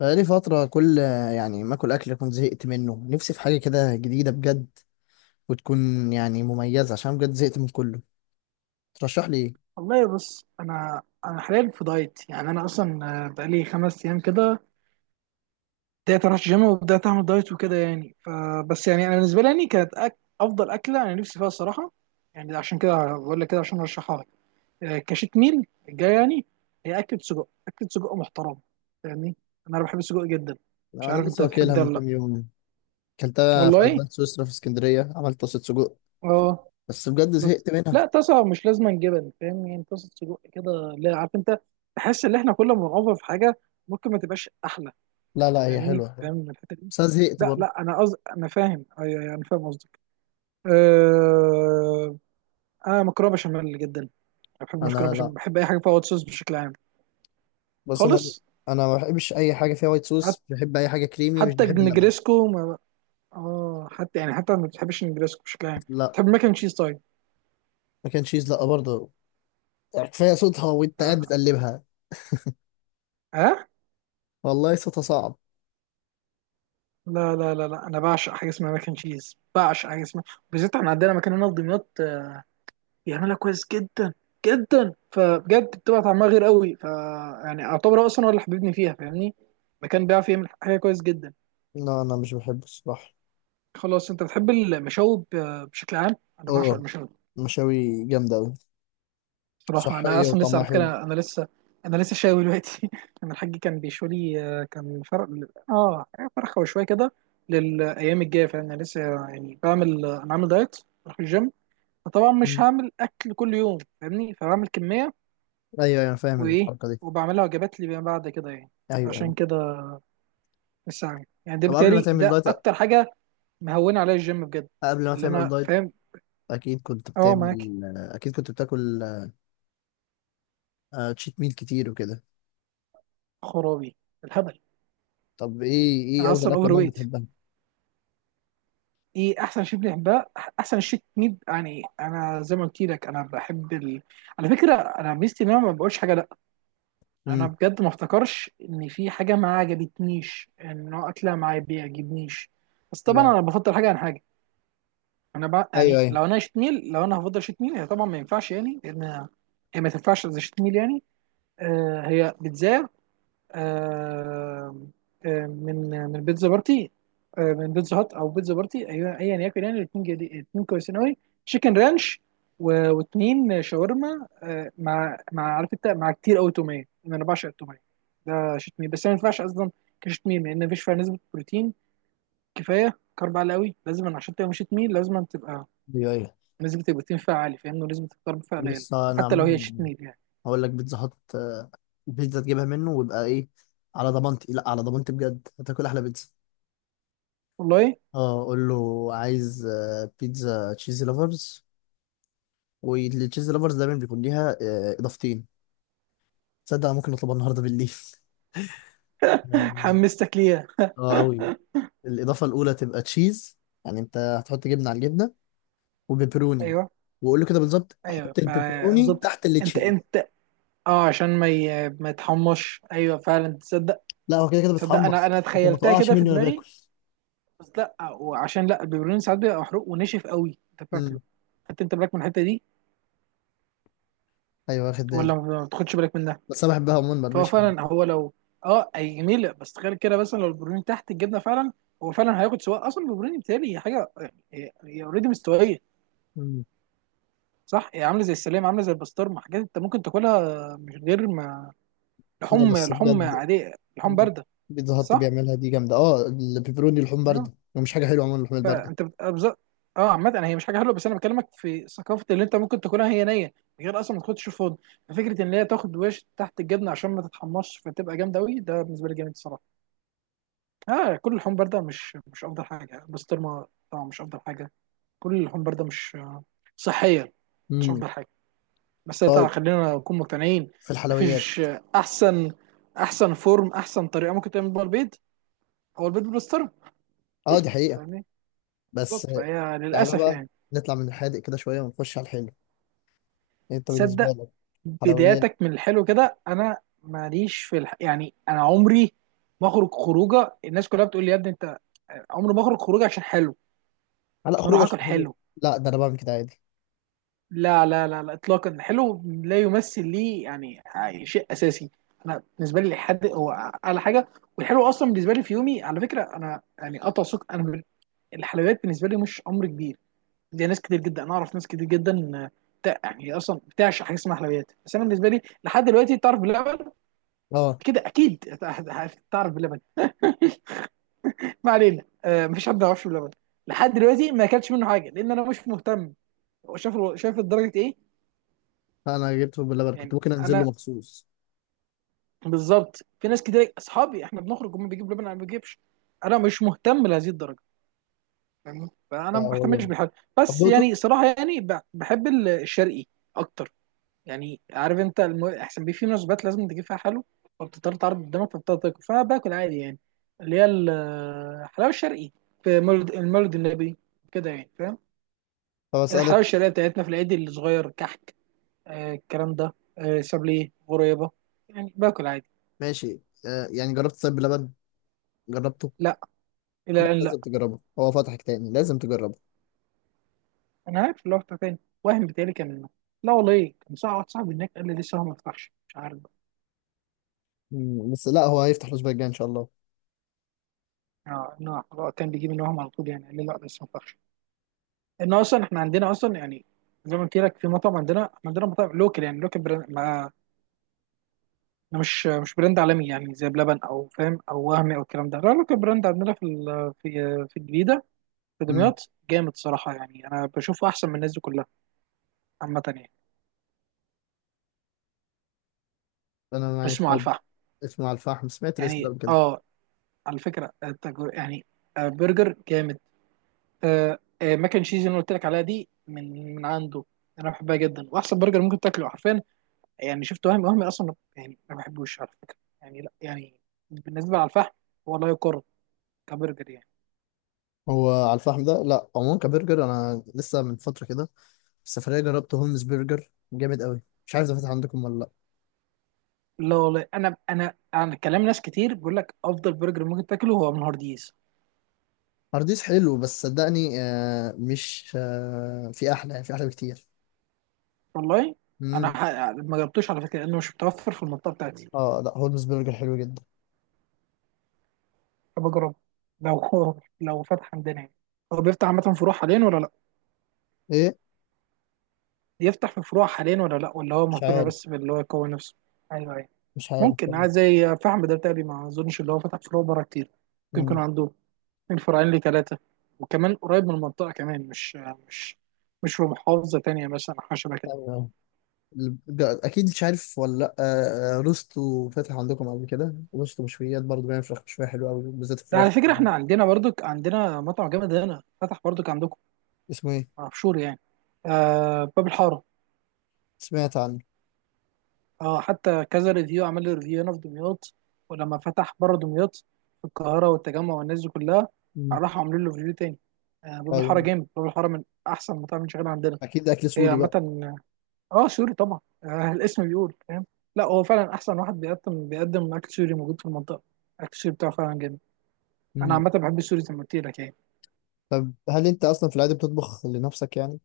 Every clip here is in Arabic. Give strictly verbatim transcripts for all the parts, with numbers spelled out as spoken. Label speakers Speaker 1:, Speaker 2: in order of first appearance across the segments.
Speaker 1: بقالي فترة كل، يعني ما اكل اكل، كنت زهقت منه. نفسي في حاجة كده جديدة بجد، وتكون يعني مميزة عشان بجد زهقت من كله. ترشح لي ايه؟
Speaker 2: والله بص، انا انا حاليا في دايت. يعني انا اصلا آه، بقالي خمس ايام كده بدات اروح الجيم وبدات اعمل دايت وكده. يعني فبس يعني انا بالنسبه لي يعني كانت أك... افضل اكله انا نفسي فيها الصراحه. يعني عشان كده بقول لك كده عشان ارشحها لك. آه، كشيت ميل الجاي يعني. هي اكله سجق، اكله سجق محترمه. فاهمني؟ انا بحب السجق جدا. مش
Speaker 1: انا
Speaker 2: عارف انت
Speaker 1: لسه
Speaker 2: بتحب
Speaker 1: واكلها
Speaker 2: ده
Speaker 1: من
Speaker 2: ولا لا.
Speaker 1: كام يوم، اكلتها في
Speaker 2: والله.
Speaker 1: البان سويسرا في اسكندرية، عملت طاسة سجق
Speaker 2: اه.
Speaker 1: بس بجد
Speaker 2: بس
Speaker 1: زهقت منها.
Speaker 2: لا، طاسه مش لازم جبن. فاهم يعني؟ طاسه سجق كده. لا عارف انت، بحس ان احنا كل ما بنوفر في حاجه ممكن ما تبقاش احلى.
Speaker 1: لا لا، هي
Speaker 2: فاهمني؟
Speaker 1: حلوة،
Speaker 2: فاهم من الحته دي.
Speaker 1: بس انا زهقت
Speaker 2: لا
Speaker 1: برضه.
Speaker 2: لا، انا قصد انا فاهم. ايوه، أيوة، انا فاهم قصدك. أه... انا مكرونه بشاميل جدا. انا بحب مكرونه
Speaker 1: انا
Speaker 2: بشاميل،
Speaker 1: لا.
Speaker 2: بحب اي حاجه فيها وايت صوص بشكل عام،
Speaker 1: بس انا
Speaker 2: خالص.
Speaker 1: انا ما بحبش اي حاجة فيها وايت
Speaker 2: حت...
Speaker 1: صوص، بحب اي حاجة كريمي، مش
Speaker 2: حتى
Speaker 1: بحب اللبن.
Speaker 2: النجريسكو ما... اه حتى يعني، حتى ما بتحبش النجريسكو بشكل عام.
Speaker 1: لا،
Speaker 2: بتحب ماكن تشيز طيب؟
Speaker 1: ما كان تشيز لا برضه، كفاية صوتها وانت قاعد
Speaker 2: اه.
Speaker 1: بتقلبها.
Speaker 2: آه؟
Speaker 1: والله صوتها صعب.
Speaker 2: لا لا لا لا، انا بعشق حاجه اسمها ماكن تشيز. بعشق حاجه اسمها، بالذات احنا عندنا مكان هنا في دمياط بيعملها كويس جدا جدا. فبجد بتبقى طعمها غير قوي. ف يعني اعتبر هو اصلا هو اللي حببني فيها. فاهمني؟ مكان بيعرف يعمل حاجه كويس جدا.
Speaker 1: لا انا مش بحبه الصراحة.
Speaker 2: خلاص. انت بتحب المشاوي ب- بشكل عام؟ انا بعشق
Speaker 1: اه،
Speaker 2: المشاوي.
Speaker 1: مشاوي جامدة أوي،
Speaker 2: بصراحه انا
Speaker 1: صحية
Speaker 2: اصلا لسه،
Speaker 1: وطعمها
Speaker 2: على
Speaker 1: حلو.
Speaker 2: فكره انا لسه، انا لسه شاوي دلوقتي انا الحاج كان بيشوي لي، آه، كان فرق. اه. فرخه وشويه كده للايام الجايه. فانا لسه يعني بعمل انا عامل دايت، بروح الجيم. فطبعا مش
Speaker 1: مم.
Speaker 2: هعمل اكل كل يوم، فاهمني؟ فبعمل كميه
Speaker 1: أيوه أيوه، أنا فاهم
Speaker 2: وايه،
Speaker 1: الحركة دي.
Speaker 2: وبعملها وجبات لي بعد كده يعني.
Speaker 1: أيوه أيوه.
Speaker 2: عشان كده لسه عامل يعني ده،
Speaker 1: طب قبل ما
Speaker 2: بالتالي
Speaker 1: تعمل
Speaker 2: ده
Speaker 1: دايت
Speaker 2: اكتر حاجه مهونه عليا الجيم بجد.
Speaker 1: قبل ما
Speaker 2: اللي
Speaker 1: تعمل
Speaker 2: انا
Speaker 1: دايت،
Speaker 2: فاهم.
Speaker 1: أكيد كنت
Speaker 2: اه، معاك.
Speaker 1: بتعمل أكيد كنت بتاكل آه، تشيت ميل كتير وكده.
Speaker 2: خرابي الهبل.
Speaker 1: طب إيه إيه
Speaker 2: انا
Speaker 1: أفضل
Speaker 2: اصلا
Speaker 1: أكلة
Speaker 2: اوفر
Speaker 1: ماما
Speaker 2: ويت.
Speaker 1: بتحبها؟
Speaker 2: ايه احسن شيء بنحبها؟ احسن شيء ميد يعني. انا زي ما قلت لك انا بحب ال... على فكره انا ميزتي ان انا ما بقولش حاجه لا. انا
Speaker 1: امم.
Speaker 2: بجد ما افتكرش ان في حاحاجه ما عجبتنيش، ان نوع اكله ما بيعجبنيش. بس طبعا
Speaker 1: لا.
Speaker 2: انا بفضل حاجه عن حاجه. انا بقى
Speaker 1: أيوه
Speaker 2: يعني
Speaker 1: أيوه.
Speaker 2: لو انا شيت ميل، لو انا هفضل شيت ميل، هي طبعا ما ينفعش يعني، لان هي ما تنفعش زي شيت ميل يعني. آه هي بيتزا. آه آه من من بيتزا بارتي. آه من بيتزا هات او بيتزا بارتي. ايوه، ايا يكن يعني. الاثنين جديد، الاثنين كويسين قوي. تشيكن رانش، و- واثنين شاورما، آه مع مع عارف انت، مع كتير قوي توميه، لان انا بعشق التوميه. ده شيت ميل، بس هي ما ينفعش اصلا كشيت ميل، لان مفيش فيها نسبه بروتين. كفايه كارب عالي قوي. لازم عشان تبقى شيت ميل لازم تبقى
Speaker 1: أيوه أيوه.
Speaker 2: لازم تبقى تيم فعال، فاهمني؟ ولازم تختار بفئة قليلة
Speaker 1: بص أنا
Speaker 2: حتى لو هي شيت
Speaker 1: عموما
Speaker 2: ميل يعني.
Speaker 1: هقول لك، بيتزا هات آه، بيتزا تجيبها منه ويبقى إيه. على ضمانتي، لا على ضمانتي بجد هتاكل أحلى بيتزا.
Speaker 2: والله
Speaker 1: أه، قول له عايز آه، بيتزا تشيزي لافرز، والتشيز لافرز دايما بيكون ليها آه، اضافتين. تصدق أنا ممكن نطلبها النهارده بالليل. اه.
Speaker 2: حمستك ليها.
Speaker 1: آه، قوي. الاضافه الاولى تبقى تشيز، يعني انت هتحط جبنه على الجبنه وبيبروني.
Speaker 2: ايوه،
Speaker 1: وقول له كده بالظبط،
Speaker 2: ايوه.
Speaker 1: حط البيبروني
Speaker 2: فبالظبط،
Speaker 1: تحت
Speaker 2: انت
Speaker 1: التشيز.
Speaker 2: انت اه، عشان ما ي... ما يتحمش. ايوه فعلا، تصدق؟
Speaker 1: لا هو كده كده
Speaker 2: تصدق، انا
Speaker 1: بتحمص
Speaker 2: انا
Speaker 1: عشان ما
Speaker 2: تخيلتها
Speaker 1: تقعش
Speaker 2: كده في
Speaker 1: مني وانا باكل.
Speaker 2: دماغي. بس لا، وعشان لا البيبروني ساعات بيبقى محروق ونشف قوي، انت فاكره؟
Speaker 1: امم.
Speaker 2: حتى انت بالك من الحته دي
Speaker 1: ايوه، واخد بالي.
Speaker 2: ولا ما بتاخدش بالك منها؟
Speaker 1: بس انا بحبها عموما
Speaker 2: فهو
Speaker 1: مرمشه يعني.
Speaker 2: فعلا. هو لو، اه اي جميله. بس تخيل كده مثلا لو البيبروني تحت الجبنه فعلا، هو فعلا هياخد. سواء اصلا البيبروني بتهيألي حاجه هي اوريدي مستويه،
Speaker 1: مم.
Speaker 2: صح. هي عامله زي السلام، عامله زي البسطرمه. حاجات انت ممكن تاكلها مش غير ما،
Speaker 1: لا
Speaker 2: لحوم
Speaker 1: بس
Speaker 2: لحوم
Speaker 1: بجد،
Speaker 2: عاديه، لحوم بارده.
Speaker 1: بيتزا هات
Speaker 2: صح.
Speaker 1: بيعملها دي جامده. اه، البيبروني لحوم
Speaker 2: اه
Speaker 1: بارده ومش حاجه حلوه عموما اللحوم البارده.
Speaker 2: فانت بت... أبز- اه عامه، أنا هي مش حاجه حلوه، بس انا بكلمك في ثقافه اللي انت ممكن تاكلها هي نيه من غير اصلا ما تاخدش فود. فكره ان هي تاخد وش تحت الجبنه عشان ما تتحمصش فتبقى جامده قوي، ده بالنسبه لي جامد الصراحه. اه، كل اللحوم بارده مش مش افضل حاجه. البسطرمه طبعا مش افضل حاجه. كل اللحوم بارده مش آه، صحيه، مش
Speaker 1: امم.
Speaker 2: افضل حاجه. بس طبعا
Speaker 1: طيب،
Speaker 2: خلينا نكون مقتنعين.
Speaker 1: في الحلويات؟
Speaker 2: مفيش احسن احسن فورم، احسن طريقه ممكن تعمل بيها البيض هو البيض بالسترن،
Speaker 1: اه دي حقيقه.
Speaker 2: فاهمني؟
Speaker 1: بس
Speaker 2: بالظبط. فهي
Speaker 1: تعالى
Speaker 2: للاسف
Speaker 1: بقى،
Speaker 2: يعني.
Speaker 1: نطلع من الحادق كده شوية ونخش على الحلو. انت بالنسبة
Speaker 2: صدق.
Speaker 1: لك حلويات؟
Speaker 2: بداياتك من الحلو كده؟ انا ماليش في الح... يعني انا عمري ما اخرج خروجه. الناس كلها بتقول لي يا ابني انت، عمري ما اخرج خروجه عشان حلو،
Speaker 1: لا
Speaker 2: عشان
Speaker 1: خروج
Speaker 2: اروح اكل
Speaker 1: عشان حلو؟
Speaker 2: حلو.
Speaker 1: لا ده انا بعمل كده عادي.
Speaker 2: لا لا لا لا اطلاقا، الحلو لا يمثل ليه يعني شيء اساسي. انا بالنسبه لي الحد هو اعلى حاجه. والحلو اصلا بالنسبه لي في يومي، على فكره، انا يعني قطع سكر، انا بال- الحلويات بالنسبه لي مش امر كبير. زي ناس كتير جدا، انا اعرف ناس كتير جدا آه، بتاع- يعني اصلا بتعشق حاجه اسمها حلويات. بس انا بالنسبه لي لحد دلوقتي، تعرف بلبن؟
Speaker 1: اه،
Speaker 2: كده اكيد تعرف بلبن، ما علينا. آه، مفيش حد ما يعرفش بلبن. لحد دلوقتي ما اكلتش منه حاجه لان انا مش مهتم. هو شايف شايف الدرجه ايه.
Speaker 1: انا جبته باللبن كنت
Speaker 2: يعني
Speaker 1: ممكن انزل له
Speaker 2: انا
Speaker 1: مخصوص.
Speaker 2: بالظبط، في ناس كتير اصحابي احنا بنخرج هم بيجيبوا لبن، انا ما بجيبش. انا مش مهتم لهذه الدرجه، فاهمني؟
Speaker 1: لا
Speaker 2: فانا ما
Speaker 1: هو
Speaker 2: بهتمش
Speaker 1: جامد.
Speaker 2: بالحاجه.
Speaker 1: طب
Speaker 2: بس
Speaker 1: دوقته.
Speaker 2: يعني صراحه يعني ب- بحب ال- الشرقي اكتر. يعني عارف انت الم... احسن بيه في مناسبات لازم تجيب فيها حلو، فبتضطر تعرض قدامك، فبتضطر تاكل. فانا باكل عادي يعني، اللي هي ال- الحلاوه الشرقي، في مولد المولد النبي كده يعني، فاهم؟
Speaker 1: طب اسألك.
Speaker 2: الحلاوه الشرقيه بتاعتنا في العيد الصغير كحك. آه الكلام ده. آه سابليه غريبه، يعني باكل عادي.
Speaker 1: ماشي. آه، يعني جربت طيب باللبن؟ جربته؟
Speaker 2: لا، الى
Speaker 1: لا
Speaker 2: ان،
Speaker 1: لازم تجربه، هو فتحك تاني، لازم تجربه.
Speaker 2: انا عارف اللي هو بتاع تاني، وهم بيتهيألي كان منه. لا والله إيه. كان صاحب واحد صاحبي هناك قال لي لسه هو ما فتحش، مش عارف بقى.
Speaker 1: مم. بس لا، هو هيفتح الأسبوع الجاي إن شاء الله.
Speaker 2: اه، إنه هو كان بيجيب ان وهم على طول يعني. قال لي لا لسه ما فتحش. ان اصلا احنا عندنا اصلا يعني، زي ما قلت لك في مطعم عندنا. إحنا عندنا مطاعم لوكال يعني، لوكال براند، ما ما مش مش براند عالمي يعني زي بلبن او فاهم او وهمي او الكلام ده، لا لوكال براند عندنا في ال- في في الجديده في
Speaker 1: امم.
Speaker 2: دمياط، جامد صراحه يعني. انا بشوفه احسن من الناس دي كلها عامه يعني.
Speaker 1: أنا معاك
Speaker 2: اسمه على
Speaker 1: طب.
Speaker 2: الفحم،
Speaker 1: اسمه على الفحم، سمعت الاسم ده
Speaker 2: يعني
Speaker 1: قبل كده.
Speaker 2: اه. على فكره التجر- يعني آه، برجر جامد. آه آه ماكن تشيز اللي أنا قلت لك عليها دي من من عنده. انا بحبها جدا، واحسن برجر ممكن تاكله حرفيا يعني. شفت وهمي، وهمي اصلا يعني ما بحبوش على فكره يعني، لا يعني بالنسبه على الفحم هو لا يقارن كبرجر يعني.
Speaker 1: هو على الفحم ده، لا عموما كبرجر، أنا لسه من فترة كده السفرية جربت هولمز برجر جامد قوي، مش عارف ده فاتح عندكم ولا لأ.
Speaker 2: لا والله، انا انا انا كلام ناس كتير بيقول لك افضل برجر ممكن تاكله هو من هارديز.
Speaker 1: هارديس حلو بس صدقني، آه مش آه في أحلى، يعني في أحلى بكتير.
Speaker 2: والله انا
Speaker 1: مم.
Speaker 2: ح- ما جربتوش على فكره لانه مش متوفر في المنطقه بتاعتي.
Speaker 1: اه لا، هولمز برجر حلو جدا.
Speaker 2: بجرب لو هو لو فتح عندنا يعني. هو بيفتح عامه فروع حاليا ولا لا،
Speaker 1: ايه؟
Speaker 2: يفتح في فروع حاليا ولا لا، ولا هو
Speaker 1: مش
Speaker 2: مهتم
Speaker 1: عارف.
Speaker 2: بس باللي هو يقوي نفسه. ايوه ايوه.
Speaker 1: مش عارف
Speaker 2: ممكن
Speaker 1: والله.
Speaker 2: عايز زي فحم ده بتاعي. ما اظنش اللي هو فتح فروع بره كتير. ممكن يكون
Speaker 1: مم.
Speaker 2: عنده من فرعين لثلاثه، وكمان قريب من المنطقه كمان، مش مش مش في محافظه تانيه مثلا أو حاجه شبه كده.
Speaker 1: أيوة. أيوة. ال- جا- أكيد مش عارف ولا لأ، آه آه، روستو فاتح عندكم قبل كده؟ روستو مشويات برضه، بيعمل فراخ مشوية حلوة أوي بالذات
Speaker 2: ده على
Speaker 1: الفراخ.
Speaker 2: فكره احنا عندنا برضك، عندنا مطعم جامد هنا فتح برضك عندكم
Speaker 1: اسمه إيه؟
Speaker 2: في شور يعني، آه باب الحاره.
Speaker 1: سمعت عنه.
Speaker 2: اه، حتى كذا ريفيو عمل لي ريفيو هنا في دمياط. ولما فتح بره دمياط في القاهرة والتجمع والناس دي كلها،
Speaker 1: مم.
Speaker 2: راحوا عاملين له ريفيو تاني. آه باب الحارة
Speaker 1: أيوه،
Speaker 2: جامد. باب الحارة من أحسن مطاعم اللي شغالة عندنا.
Speaker 1: أكيد أكل
Speaker 2: هي
Speaker 1: سوري
Speaker 2: عامة.
Speaker 1: بقى.
Speaker 2: اه آه، سوري طبعا، آه الاسم بيقول، فاهم؟ لا هو فعلا أحسن واحد بيقدم بيقدم أكل سوري موجود في المنطقة. أكل السوري بتاعه فعلا جامد. أنا
Speaker 1: مم.
Speaker 2: عامة بحب السوري زي ما قلت لك يعني.
Speaker 1: طب هل أنت أصلا في العادة بتطبخ لنفسك يعني؟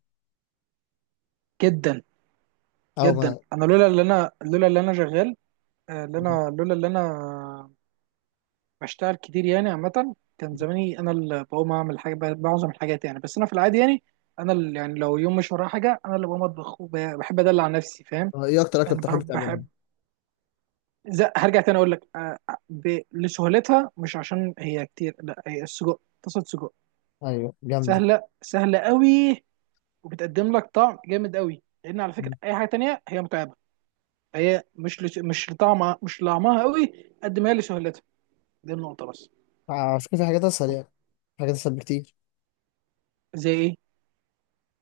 Speaker 2: جدا
Speaker 1: أو
Speaker 2: جدا.
Speaker 1: ما.
Speaker 2: أنا لولا اللي أنا لولا اللي أنا شغال، آه، اللي أنا لولا اللي أنا بشتغل كتير يعني. عامة كان زماني أنا اللي بقوم أعمل حاجة، معظم الحاجات يعني، بس أنا في العادي يعني أنا اللي، يعني لو يوم مش ورايا حاجة أنا اللي بقوم أطبخ، وبحب أدلع نفسي، فاهم؟
Speaker 1: آه، ايه اكتر اكله
Speaker 2: أنا
Speaker 1: بتحب
Speaker 2: بحب,
Speaker 1: تعملها؟
Speaker 2: بحب زي هرجع تاني أقول لك، آه، آه، ب- لسهولتها مش عشان هي كتير لا، هي السجق، طاسة سجق
Speaker 1: ايوه جامده.
Speaker 2: سهلة، سهلة قوي. وبتقدم لك طعم جامد قوي، لأن على فكرة
Speaker 1: مم.
Speaker 2: أي حاجة تانية هي متعبة. هي مش لس- مش لطعمها مش لطعمها قوي قد ما هي لسهولتها. دي النقطة بس.
Speaker 1: على فكره في حاجات اسهل يعني، في حاجات اسهل بكتير.
Speaker 2: زي إيه؟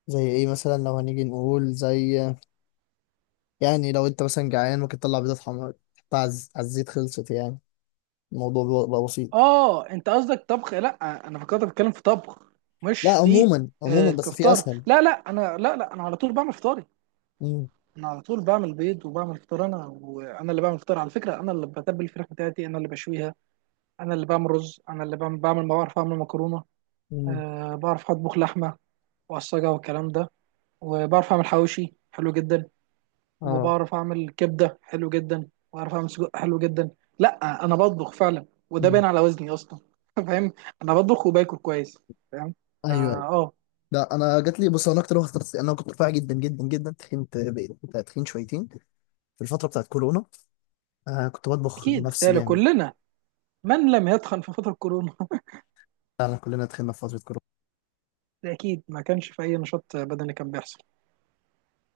Speaker 1: زي ايه مثلا؟ لو هنيجي نقول زي، يعني لو انت مثلا جعان، ممكن تطلع بيضه حمراء تحطها على الز- على الزيت، خلصت يعني. الموضوع بيبقى بقى بسيط.
Speaker 2: اه انت قصدك طبخ. لا انا فكرت بتكلم في طبخ،
Speaker 1: لا
Speaker 2: مش في،
Speaker 1: عموما عموما،
Speaker 2: آه
Speaker 1: بس في
Speaker 2: كفطار.
Speaker 1: اسهل.
Speaker 2: لا لا انا، لا لا، انا على طول بعمل فطاري.
Speaker 1: مم.
Speaker 2: انا على طول بعمل بيض وبعمل فطار. انا، وانا اللي بعمل فطار على فكره. انا اللي بتبل الفراخ بتاعتي، انا اللي بشويها، انا اللي بعمل رز، انا اللي بعمل بعمل بعرف اعمل مكرونه.
Speaker 1: مم.
Speaker 2: آه بعرف اطبخ لحمه واعصجها والكلام ده. وبعرف اعمل حواوشي حلو جدا،
Speaker 1: اه.
Speaker 2: وبعرف اعمل كبده حلو جدا، وبعرف اعمل سجق حلو جدا. لا انا بطبخ فعلا، وده
Speaker 1: مم.
Speaker 2: باين على وزني اصلا فاهم؟ انا بطبخ وباكل كويس، فاهم؟ اه.
Speaker 1: ايوه ايوه.
Speaker 2: آه.
Speaker 1: لا انا جات لي، بص انا اكتر واحده اخترت، انا كنت رفيع جدا جدا جدا، تخنت بقيت تخين شويتين في الفتره بتاعت كورونا، آه كنت بطبخ
Speaker 2: اكيد
Speaker 1: لنفسي
Speaker 2: بالتالي
Speaker 1: جامد.
Speaker 2: كلنا، من لم يتخن في فتره كورونا
Speaker 1: فعلا كلنا تخنا في فتره كورونا
Speaker 2: ده اكيد ما كانش في اي نشاط بدني كان بيحصل.